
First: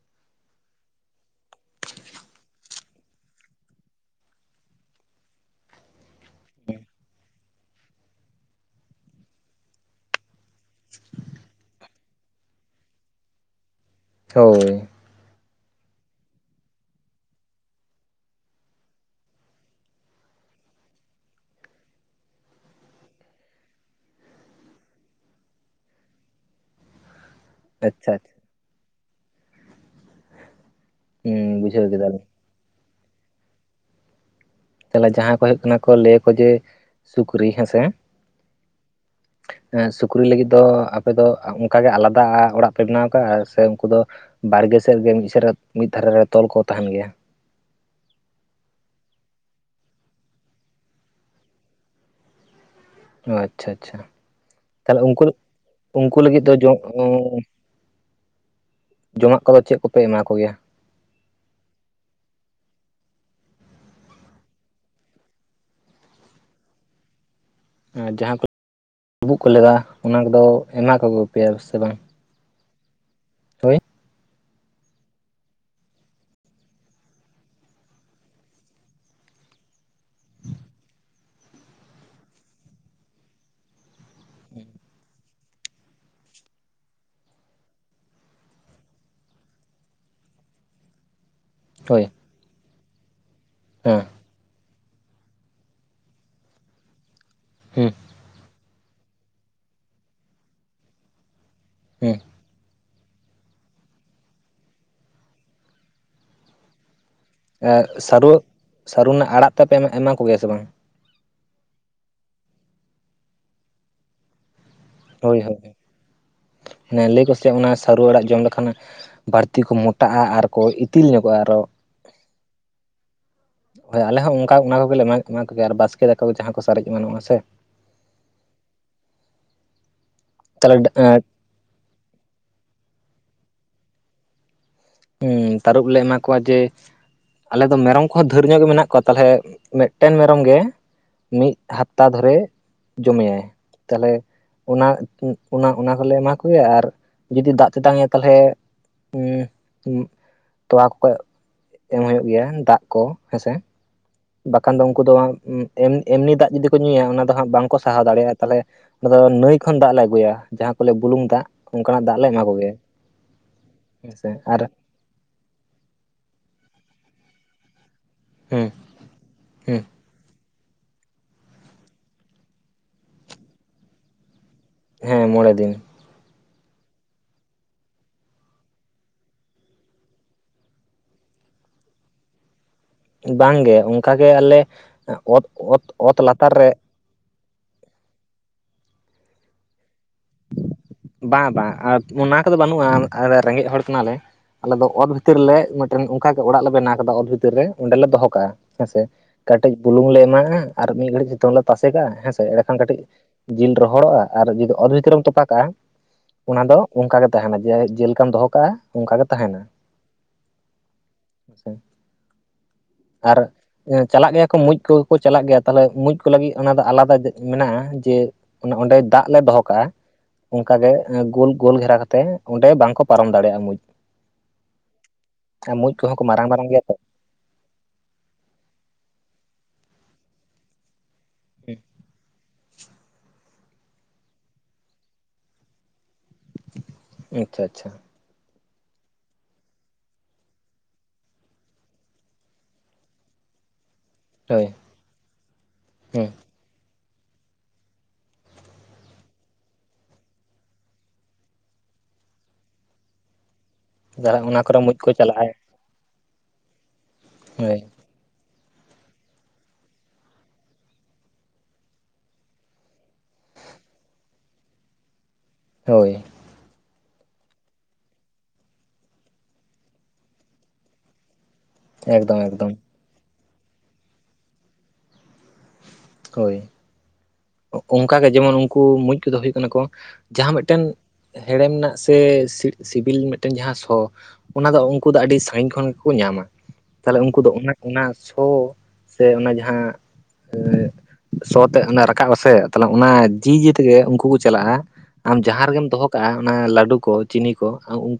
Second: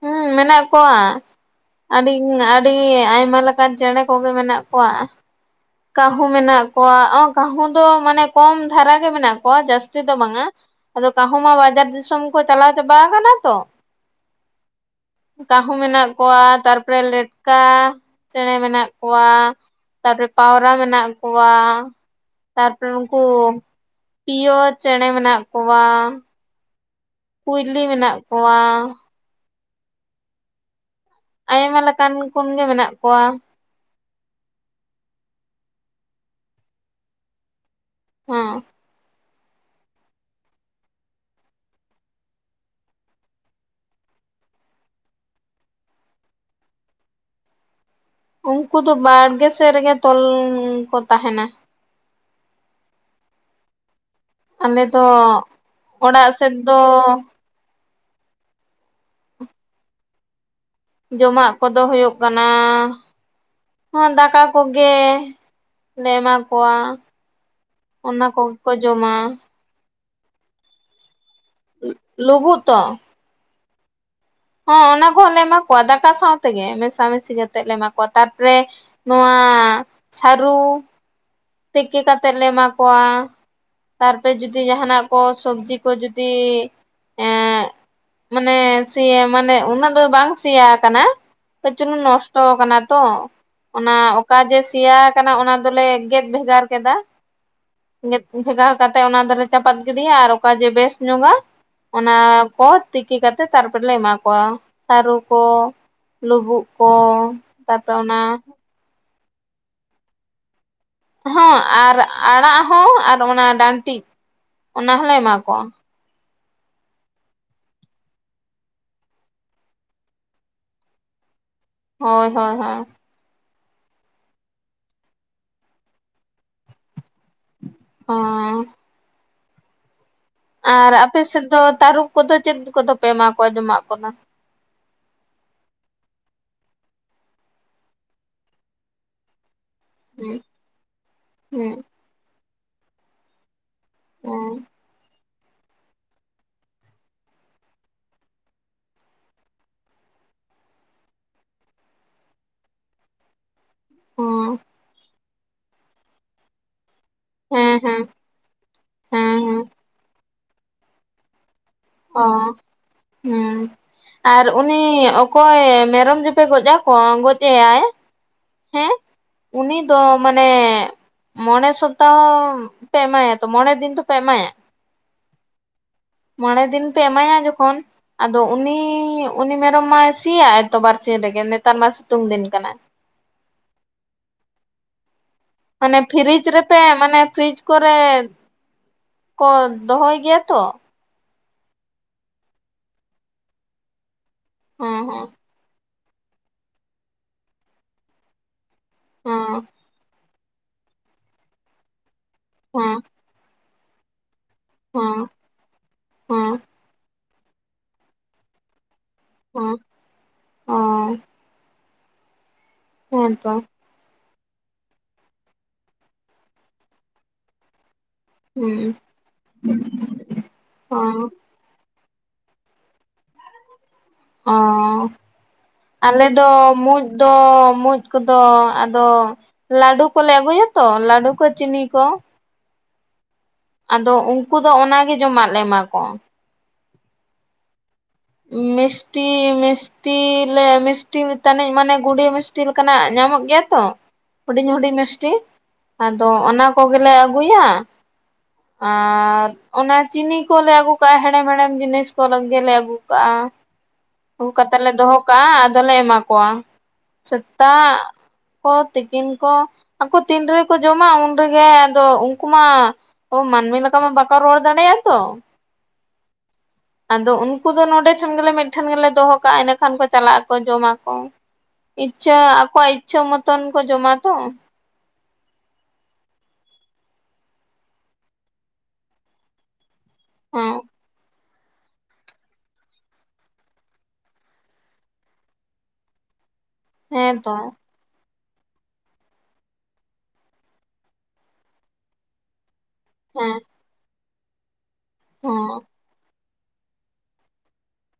ᱦᱩᱸ ᱢᱮᱱᱟᱜ ᱠᱚᱣᱟ ᱟᱹᱰᱤ ᱟᱹᱰᱤ ᱟᱭᱢᱟ ᱞᱮᱠᱟᱱ ᱪᱮᱬᱮ ᱠᱚᱜᱮ ᱢᱮᱱᱟᱜ ᱠᱚᱣᱟ ᱠᱟᱹᱦᱩ ᱢᱮᱱᱟᱜ ᱠᱚᱣᱟ ᱠᱟᱹᱦᱩ ᱫᱚ ᱢᱟᱱᱮ ᱠᱚᱢ ᱫᱷᱟᱨᱟ ᱜᱮ ᱢᱮᱱᱟᱜ ᱠᱚᱣᱟ ᱡᱟᱹᱥᱛᱤ ᱫᱚ ᱵᱟᱝᱟ ᱟᱫᱚ ᱠᱟᱹᱦᱩ ᱢᱟ ᱵᱟᱡᱟᱨ ᱫᱤᱥᱚᱢ ᱠᱚ ᱪᱟᱞᱟᱣ ᱪᱟᱵᱟ ᱟᱠᱟᱱᱟ ᱛᱚ ᱦᱳᱭ ᱠᱟᱹᱦᱩ ᱢᱮᱱᱟᱜ ᱠᱚᱣᱟ ᱛᱟᱨᱯᱚᱨᱮ ᱞᱮᱴᱠᱟ ᱪᱮᱬᱮ ᱢᱮᱱᱟᱜ ᱠᱚᱣᱟ ᱛᱟᱨᱯᱚᱨᱮ ᱯᱟᱣᱨᱟ ᱢᱮᱱᱟᱜ ᱠᱚᱣᱟ ᱛᱟᱨᱯᱚᱨᱮ ᱩᱱᱠᱩ ᱯᱤᱭᱳ ᱪᱮᱬᱮ ᱢᱮᱱᱟᱜ ᱠᱚᱣᱟ ᱠᱩᱭᱞᱤ ᱟᱪᱪᱷᱟ ᱢᱮᱱᱟᱜ ᱟᱪᱪᱷᱟ ᱠᱚᱣᱟ ᱦᱩᱸ ᱟᱭᱢᱟ ᱵᱩᱡᱷᱟᱹᱣ ᱞᱮᱠᱟᱱ ᱠᱮᱫᱟᱞᱤᱧ ᱠᱚᱜᱮ ᱢᱮᱱᱟᱜ ᱠᱚᱣᱟ ᱛᱟᱦᱚᱞᱮ ᱡᱟᱦᱟᱸ ᱠᱚ ᱦᱩᱭᱩᱜ ᱠᱟᱱᱟ ᱠᱚ ᱞᱟᱹᱭᱟᱠᱚ ᱡᱮ ᱥᱩᱠᱨᱤ ᱦᱮᱸᱥᱮ ᱦᱮᱸ ᱥᱩᱠᱨᱤ ᱞᱟᱹᱜᱤᱫ ᱫᱚ ᱟᱯᱮ ᱫᱚ ᱚᱱᱠᱟᱜᱮ ᱟᱞᱟᱫᱟ ᱚᱲᱟᱜ ᱯᱮ ᱵᱮᱱᱟᱣ ᱟᱠᱟᱫᱼᱟ ᱥᱮ ᱩᱱᱠᱩ ᱫᱚ ᱵᱟᱲᱜᱮ ᱥᱮᱫ ᱜᱮ ᱢᱤᱫ ᱥᱮ ᱢᱤᱫ ᱫᱷᱟᱨᱮ ᱨᱮ ᱛᱚᱞ ᱠᱚ ᱛᱟᱦᱮᱱ ᱜᱮᱭᱟ ᱩᱱᱠᱩ ᱫᱚ ᱵᱟᱲᱜᱮ ᱥᱮᱫ ᱨᱮᱜᱮ ᱛᱚᱞ ᱠᱚ ᱛᱟᱦᱮᱱᱟ ᱚ ᱟᱪᱪᱷᱟ ᱟᱪᱪᱷᱟ ᱟᱞᱮ ᱛᱟᱦᱞᱮ ᱫᱚ ᱩᱱᱠᱩ ᱩᱱᱠᱩ ᱚᱲᱟᱜ ᱞᱟᱹᱜᱤᱫ ᱥᱮᱫ ᱫᱚ ᱡᱚ ᱚ ᱡᱚᱢᱟᱜ ᱠᱚᱫᱚ ᱪᱮᱫ ᱠᱚᱯᱮ ᱮᱢᱟ ᱠᱚᱜᱮᱭᱟ ᱡᱚᱢᱟᱜ ᱠᱚᱫᱚ ᱦᱩᱭᱩᱜ ᱠᱟᱱᱟ ᱦᱚᱸ ᱫᱟᱠᱟ ᱠᱚᱜᱮ ᱞᱮ ᱮᱢᱟ ᱠᱚᱣᱟ ᱟᱨ ᱚᱱᱟ ᱡᱟᱦᱟᱸ ᱠᱚ ᱠᱚᱜᱮ ᱡᱚᱢᱟ ᱰᱩᱵᱩᱜ ᱠᱚ ᱞᱮᱫᱟ ᱚᱱᱟ ᱠᱚᱫᱚ ᱮᱢᱟ ᱠᱚᱜ ᱯᱮᱭᱟ ᱥᱮ ᱵᱟᱝ ᱞᱩᱵᱩᱜ ᱛᱚ ᱦᱳᱭ ᱦᱮᱸ ᱚᱱᱟ ᱠᱚᱦᱚᱸ ᱞᱮ ᱮᱢᱟ ᱠᱚᱣᱟ ᱫᱟᱠᱟ ᱥᱟᱶᱛᱮᱜᱮ ᱢᱮᱥᱟᱢᱮᱥᱤ ᱠᱟᱛᱮᱜ ᱞᱮ ᱮᱢᱟ ᱠᱚᱣᱟ ᱛᱟᱨᱯᱚᱨᱮ ᱱᱚᱣᱟ ᱥᱟᱹᱨᱩ ᱛᱮᱠᱮ ᱠᱟᱛᱮᱜ ᱞᱮ ᱮᱢᱟ ᱠᱚᱣᱟ ᱛᱟᱨᱯᱚᱨᱮ ᱡᱩᱫᱤ ᱡᱟᱦᱟᱱᱟᱜ ᱠᱚ ᱥᱚᱵᱽᱡᱤ ᱠᱚ ᱡᱩᱫᱤ ᱮ ᱢᱟᱱᱮ ᱥᱮᱭᱟ ᱢᱟᱱᱮ ᱩᱱᱟᱹᱜ ᱫᱚ ᱵᱟᱝ ᱥᱮᱭᱟ ᱟᱠᱟᱱᱟ ᱠᱟᱹᱪ ᱪᱩᱞᱩᱝ ᱦᱳᱭ ᱱᱚᱥᱴᱚ ᱠᱟᱱᱟ ᱛᱚ ᱚᱱᱟ ᱦᱮᱸ ᱚᱠᱟ ᱡᱮ ᱥᱮᱭᱟ ᱟᱠᱟᱱᱟ ᱚᱱᱟ ᱫᱚᱞᱮ ᱜᱮᱫ ᱵᱷᱮᱜᱟᱨ ᱠᱮᱫᱟ ᱦᱮᱸ ᱜᱮᱫ ᱵᱷᱮᱜᱟᱨ ᱠᱟᱛᱮ ᱚᱱᱟ ᱫᱚᱞᱮ ᱪᱟᱯᱟᱫ ᱜᱤᱰᱤᱭᱟ ᱟᱨ ᱚᱠᱟ ᱡᱮ ᱵᱮᱥ ᱧᱚᱜᱼᱟ ᱦᱩᱸ ᱚᱱᱟ ᱠᱚ ᱛᱤᱠᱤ ᱠᱟᱛᱮ ᱛᱟᱨᱯᱚᱨ ᱞᱮ ᱮᱢᱟ ᱠᱚᱣᱟ ᱥᱟᱹᱨᱩ ᱠᱚ ᱞᱩᱵᱩᱜ ᱠᱚ ᱛᱟᱯᱚᱨᱮ ᱥᱟ ᱚᱱᱟ ᱥᱟᱹᱨᱩ ᱨᱮᱱᱟᱜ ᱟᱲᱟᱜ ᱛᱮᱜ-ᱯᱮ ᱮᱢᱟ ᱠᱚᱜᱮᱭᱟ ᱥᱮ ᱵᱟᱝ ᱦᱚᱸ ᱟᱨ ᱟᱲᱟᱜ ᱦᱚᱸ ᱟᱨ ᱚᱱᱟ ᱰᱟᱱᱴᱤᱡ ᱚᱱᱟ ᱦᱚᱸᱞᱮ ᱮᱢᱟ ᱦᱳᱭ ᱦᱳᱭ ᱠᱚᱣᱟ ᱦᱟᱱᱮ ᱞᱟᱹᱭ ᱟᱠᱚᱥᱮ ᱚᱱᱟ ᱥᱟᱹᱨᱩ ᱟᱲᱟᱜ ᱡᱚᱢ ᱞᱮᱠᱷᱟᱱ ᱵᱟᱹᱲᱛᱤ ᱠᱚ ᱢᱚᱴᱟᱜᱼᱟ ᱟᱨᱠᱚ ᱤᱛᱤᱞ ᱧᱚᱜᱚᱜᱼᱟ ᱟᱨᱚ ᱦᱳᱭ ᱦᱳᱭ ᱦᱳᱭ ᱦᱳᱭ ᱟᱞᱮ ᱦᱚᱸ ᱚᱱᱠᱟ ᱚᱱᱟ ᱠᱚᱜᱮᱞᱮ ᱮᱢᱟ ᱮᱢᱟ ᱠᱚᱜᱮᱭᱟ ᱟᱨ ᱵᱟᱥᱠᱮ ᱫᱟᱠᱟ ᱠᱚ ᱡᱟᱦᱟᱸ ᱠᱚ ᱥᱟᱨᱮᱡ ᱮᱢᱟᱱᱚᱜᱼᱟ ᱥᱮ ᱦᱚᱸ ᱛᱟᱦᱚᱞᱮ ᱟᱨ ᱟᱯᱮ ᱥᱮᱫ ᱫᱚ ᱛᱟᱹᱨᱩᱵ ᱠᱚᱫᱚ ᱪᱮᱫ ᱠᱚᱫᱚ ᱯᱮ ᱮᱢᱟ ᱠᱚᱣᱟ ᱡᱚᱢᱟᱜ ᱠᱚᱫᱚ ᱦᱩᱸ ᱛᱟᱹᱨᱩᱯ ᱞᱮ ᱮᱢᱟ ᱠᱚᱣᱟ ᱡᱮ ᱟᱞᱮ ᱫᱚ ᱢᱮᱨᱚᱢ ᱠᱚᱦᱚᱸ ᱫᱷᱮᱨ ᱧᱚᱜ ᱜᱮ ᱢᱮᱱᱟᱜ ᱠᱚᱣᱟ ᱛᱟᱞᱮ ᱢᱤᱫ ᱢᱤᱫᱴᱮᱱ ᱦᱩᱸ ᱢᱮᱨᱚᱢ ᱜᱮ ᱢᱤᱫ ᱦᱩᱸ ᱦᱟᱯᱛᱟ ᱫᱷᱚᱨᱮ ᱡᱚᱢᱮᱭᱟᱭ ᱛᱟᱦᱚᱞᱮ ᱦᱩᱸ ᱚᱱᱟ ᱚᱱᱟ ᱚᱱᱟ ᱠᱚᱞᱮ ᱮᱢᱟ ᱠᱚᱜᱮᱭᱟ ᱟᱨ ᱡᱩᱫᱤ ᱫᱟᱜ ᱛᱮᱛᱟᱝ ᱮᱭᱟ ᱛᱟᱦᱚᱞᱮ ᱛᱚᱣᱟ ᱠᱚᱠᱚ ᱮᱢ ᱦᱩᱭᱩᱜ ᱜᱮᱭᱟ ᱫᱟᱜ ᱠᱚ ᱦᱮᱸᱥᱮ ᱦᱩᱸ ᱵᱟᱠᱷᱟᱱ ᱫᱚ ᱩᱱᱠᱩ ᱫᱚ ᱮᱢᱱᱤ ᱫᱟᱜ ᱡᱩᱫᱤ ᱠᱚ ᱧᱩᱭᱟ ᱚᱱᱟ ᱫᱚ ᱦᱟᱸᱜ ᱵᱟᱝᱠᱚ ᱦᱮᱸ ᱦᱮᱸ ᱥᱟᱦᱟᱣ ᱫᱟᱲᱮᱭᱟᱜᱼᱟ ᱛᱟᱦᱚᱞᱮ ᱚᱱᱟ ᱫᱚ ᱦᱮᱸ ᱱᱟᱹᱭ ᱦᱮᱸ ᱠᱷᱚᱱ ᱫᱟᱜ ᱞᱮ ᱟᱹᱜᱩᱭᱟ ᱡᱟᱦᱟᱸ ᱠᱚ ᱞᱟᱹᱭ ᱵᱩᱞᱩᱝ ᱫᱟᱜ ᱚᱱᱠᱟᱱᱟᱜ ᱫᱟᱜ ᱚ ᱞᱮ ᱮᱢᱟ ᱠᱚᱜᱮᱭᱟ ᱦᱩᱸ ᱟᱨ ᱩᱱᱤ [inaudible] ᱚᱠᱚᱭ ᱢᱮᱨᱚᱢ ᱡᱮᱯᱮ ᱜᱚᱡ ᱟᱠᱚᱣᱟ ᱜᱚᱡᱮᱭᱟᱭ ᱦᱩᱸ ᱦᱮᱸ ᱩᱱᱤ ᱦᱩᱸ ᱫᱚ ᱢᱟᱱᱮ ᱢᱟᱱᱮ ᱢᱚᱸᱬᱮ ᱥᱚᱯᱛᱟᱦᱚ ᱯᱮ ᱮᱢᱟᱭᱟ ᱛᱚ ᱢᱚᱬᱮ ᱫᱤᱱ ᱛᱚᱯᱮ ᱮᱢᱟᱭᱟ ᱦᱮᱸ ᱢᱚᱸᱬᱮ ᱫᱤᱱ ᱢᱚᱬᱮ ᱫᱤᱱ ᱯᱮ ᱮᱢᱟᱭᱟ ᱡᱚᱠᱷᱚᱱ ᱟᱫᱚ ᱩᱱᱤ ᱩᱱᱤ ᱢᱮᱨᱚᱢ ᱢᱟᱭ ᱥᱤᱭᱟᱜ-ᱟᱭ ᱛᱚ ᱵᱟᱨᱥᱤᱧ ᱨᱮᱜᱮ ᱱᱮᱛᱟᱨ ᱢᱟ ᱥᱤᱛᱩᱝ ᱫᱤᱱ ᱠᱟᱱᱟ ᱵᱟᱝᱜᱮ ᱚᱱᱠᱟᱜᱮ ᱟᱞᱮ ᱚᱛ ᱚᱛ ᱢᱟᱱᱮ ᱚᱛ ᱯᱷᱨᱤᱡᱽ ᱞᱟᱛᱟᱨ ᱨᱮ ᱨᱮᱯᱮ ᱢᱟᱱᱮ ᱯᱷᱨᱤᱡᱽ ᱠᱚᱨᱮ ᱠᱚ ᱫᱚᱦᱚᱭ ᱜᱮᱭᱟ ᱛᱚ ᱵᱟᱝ ᱵᱟᱝ ᱚᱱᱟ ᱠᱚᱫᱚ ᱵᱟᱹᱱᱩᱜᱼᱟ ᱨᱮᱸᱜᱮᱡ ᱦᱚᱲ ᱠᱟᱱᱟᱞᱮ ᱟᱞᱮ ᱫᱚ ᱦᱮᱸ ᱚᱛ ᱦᱮᱸ ᱵᱷᱤᱛᱤᱨᱮᱞᱮ ᱢᱤᱫᱴᱮᱱ ᱚᱱᱠᱟᱜᱮ ᱚᱲᱟᱜ ᱞᱮ ᱵᱮᱱᱟᱣ ᱟᱠᱟᱫᱟ ᱚᱛ ᱵᱷᱤᱛᱤᱨ ᱨᱮ ᱚᱸᱰᱮᱞᱮ ᱫᱚᱦᱚ ᱠᱟᱜᱼᱟ ᱦᱮᱸᱥᱮ ᱦᱮᱸ ᱠᱟᱹᱴᱤᱡ ᱵᱩᱞᱩᱝ ᱞᱮ ᱮᱢᱟᱜᱼᱟ ᱟᱨ ᱢᱤᱫ ᱜᱷᱟᱹᱲᱤᱡ ᱥᱤᱛᱩᱝ ᱨᱮᱞᱮ ᱛᱟᱥᱮ ᱠᱟᱜᱼᱟ ᱦᱮᱸᱥᱮ ᱚᱸᱲᱮᱠᱷᱟᱱ ᱦᱮᱸ ᱠᱟᱹᱴᱤᱡ ᱡᱤᱞ ᱨᱚᱦᱚᱲᱚᱜᱼᱟ ᱟᱨ ᱡᱩᱫᱤ ᱚᱛ ᱵᱷᱤᱛᱨᱤ ᱨᱮᱢ ᱦᱮᱸ ᱛᱚᱯᱟ ᱠᱟᱜᱼᱟ ᱦᱮᱸ ᱚᱱᱟ ᱫᱚ ᱚᱱᱠᱟ ᱜᱮ ᱛᱟᱦᱮᱱᱟ ᱡᱮ ᱡᱮᱞᱮᱠᱟᱢ ᱫᱚᱦᱚ ᱠᱟᱜᱼᱟ ᱚᱱᱠᱟ ᱜᱮ ᱛᱟᱦᱮᱱᱟ ᱦᱮᱸ ᱚ ᱟᱪᱪᱷᱟ ᱟᱨ ᱦᱮᱸᱛᱚ [inaudible] ᱪᱟᱞᱟᱜ ᱜᱮᱭᱟ ᱠᱚ ᱢᱩᱸᱡ ᱠᱚᱜᱮ ᱠᱚ ᱪᱟᱞᱟᱜ ᱜᱮᱭᱟ ᱛᱟᱦᱞᱮ ᱢᱩᱸᱡ ᱠᱚ ᱞᱟᱹᱜᱤᱫ ᱚᱱᱟ ᱫᱚ ᱟᱞᱟᱫᱟ ᱢᱮᱱᱟᱜᱼᱟ ᱡᱮ ᱚᱱᱮ ᱦᱩᱸ ᱚᱸᱰᱮ ᱫᱟᱜ ᱞᱮ ᱫᱚᱦᱚ ᱠᱟᱜᱼᱟ ᱚᱱᱠᱟᱜᱮ ᱚ ᱜᱳᱞ ᱜᱳᱞ ᱜᱷᱮᱨᱟ ᱠᱟᱛᱮᱜ ᱚᱸᱰᱮ ᱵᱟᱝᱠᱚ ᱯᱟᱨᱚᱢ ᱫᱟᱲᱮᱭᱟᱜᱼᱟ ᱢᱩᱸᱡ ᱚ ᱟᱨ ᱢᱩᱸᱡ ᱠᱚᱦᱚᱸ ᱠᱚ ᱟᱞᱮ ᱢᱟᱨᱟᱝ ᱫᱚ ᱢᱟᱨᱟᱝ ᱜᱮᱭᱟ ᱛᱚ ᱢᱩᱸᱡ ᱫᱚ ᱢᱩᱸᱪ ᱠᱚᱫᱚ ᱟᱫᱚ ᱞᱟᱹᱰᱩ ᱠᱚᱞᱮ ᱟᱹᱜᱩᱭᱟᱛᱚ ᱞᱟᱹᱰᱩ ᱪᱤᱱᱤ ᱠᱚ ᱟᱫᱚ ᱩᱱᱠᱩ ᱫᱚ ᱚᱱᱟᱜᱮ ᱡᱚᱢᱟᱜ ᱞᱮ ᱮᱢᱟ ᱠᱚᱣᱟ ᱟᱪᱪᱷᱟ ᱟᱪᱪᱷᱟ ᱢᱤᱥᱴᱤ ᱢᱤᱥ ᱢᱤᱥᱴᱤᱞᱮ ᱢᱤᱥᱴᱤ ᱛᱟᱱᱤᱡ ᱢᱟᱱᱮ ᱜᱩᱰᱤᱭᱟᱹ ᱢᱤᱥᱴᱤ ᱞᱮᱠᱟᱱᱟᱜ ᱧᱟᱢᱚᱜ ᱜᱮᱭᱟ ᱛᱚ ᱦᱳᱭ ᱦᱩᱰᱤᱧ ᱦᱩᱰᱤᱧ ᱢᱤᱥᱴᱤ ᱟᱫᱚ ᱦᱮᱸ ᱚᱱᱟ ᱠᱚᱜᱮᱞᱮ ᱟᱹᱜᱩᱭᱟ ᱟᱨ ᱚᱱᱟ ᱪᱤᱱᱤ ᱠᱚᱞᱮ ᱟᱹᱜᱩ ᱠᱟᱜᱼᱟ ᱦᱮᱲᱮᱢ ᱦᱮᱲᱮᱢ ᱡᱤᱱᱤᱥ ᱠᱚ ᱜᱮᱞᱮ ᱟᱹᱜᱩᱼᱼ ᱠᱟᱜ-ᱟ ᱟᱹᱜᱩ ᱚᱱᱟ ᱠᱟᱛᱮ ᱠᱚᱨᱮ ᱞᱮ ᱢᱩᱸᱡ ᱠᱚ ᱫᱚᱦᱚ ᱪᱟᱞᱟᱜᱼᱟ ᱠᱟᱜᱼᱟ ᱟᱫᱚᱞᱮ ᱮᱢᱟ ᱠᱚᱣᱟ ᱦᱳᱭ ᱥᱮᱛᱟᱜ ᱠᱚ ᱛᱤᱠᱤᱱ ᱠᱚ ᱟᱠᱚ ᱛᱤᱱ ᱨᱮᱜᱮ ᱠᱚ ᱡᱚᱢᱟ ᱩᱱ ᱨᱮᱜᱮ ᱟᱫᱚ ᱩᱱᱠᱩ ᱢᱟ ᱚ ᱢᱟᱹᱱᱢᱤ ᱞᱮᱠᱟ ᱢᱟ ᱵᱟᱠᱚ ᱨᱚᱲ ᱫᱟᱲᱮᱭᱟᱜᱼᱟ ᱛᱚ ᱦᱳᱭ ᱟᱫᱚ ᱩᱱ ᱩᱱᱠᱩ ᱫᱚ ᱱᱚᱰᱮ ᱴᱷᱮᱱ ᱜᱮᱞᱮ ᱢᱤᱫᱴᱷᱮᱱ ᱜᱮᱞᱮ ᱫᱚᱦᱚ ᱠᱟᱜᱼᱟ ᱮᱰᱮ ᱠᱷᱟᱱ ᱠᱚ ᱪᱟᱞᱟᱜ ᱟᱠᱚ ᱡᱚᱢᱟ ᱠᱚ ᱤᱪᱪᱷᱟᱹ ᱮᱠᱫᱚᱢ ᱮᱠᱫᱚᱢ ᱟᱠᱚᱣᱟᱜ ᱤᱪᱪᱷᱟᱹ ᱢᱚᱛᱚᱱ ᱠᱚ ᱡᱚᱢᱟ ᱛᱚ ᱦᱳᱭ ᱚᱱᱠᱟᱟᱜ ᱜᱮ ᱡᱮᱢᱚᱱ ᱩᱱᱠᱩ ᱢᱩᱡ ᱠᱚᱫᱚ ᱦᱩᱭᱩᱜ ᱠᱟᱱᱟ ᱠᱚ ᱡᱟᱦᱟᱸ ᱦᱮᱸ ᱢᱤᱫᱴᱮᱱ ᱦᱮᱲᱮᱢ ᱨᱮᱱᱟᱜ ᱥᱮ ᱥᱤᱵᱤᱞ ᱢᱤᱫᱴᱮᱱ ᱡᱟᱦᱟᱸ ᱥᱚ ᱚᱱᱟ ᱫᱚ ᱩᱱᱠᱩ ᱫᱚ ᱟᱰᱤ ᱥᱟᱺᱜᱤᱧ ᱠᱷᱚᱱ ᱜᱮᱠᱚ ᱧᱟᱢᱟ᱾ ᱛᱟᱦᱚᱞᱮ ᱦᱮᱸ ᱩᱱᱠᱩ ᱫᱚ ᱛᱚ ᱚᱱᱟ ᱚᱱᱟ ᱥᱚ ᱥᱮ ᱚᱱᱟ ᱡᱟᱦᱟᱸ ᱥᱚ ᱛᱮᱫ ᱨᱟᱠᱟᱵ ᱟᱥᱮ ᱛᱟᱦᱚᱞᱮ ᱚᱱᱟ ᱡᱤ ᱦᱮᱸ ᱡᱤ ᱛᱮᱜᱮ ᱩᱱᱠᱩ ᱠᱚ ᱪᱟᱞᱟᱜᱼᱟ᱾ ᱟᱢ ᱡᱟᱦᱟᱸ ᱦᱮᱸ ᱨᱮᱜᱮᱢ ᱫᱚᱦᱚ ᱠᱟᱜᱼᱟ ᱚᱱᱟ ᱞᱟᱰᱩ ᱠᱚ ᱪᱤᱱᱤ ᱠᱚ ᱩᱱᱠᱩ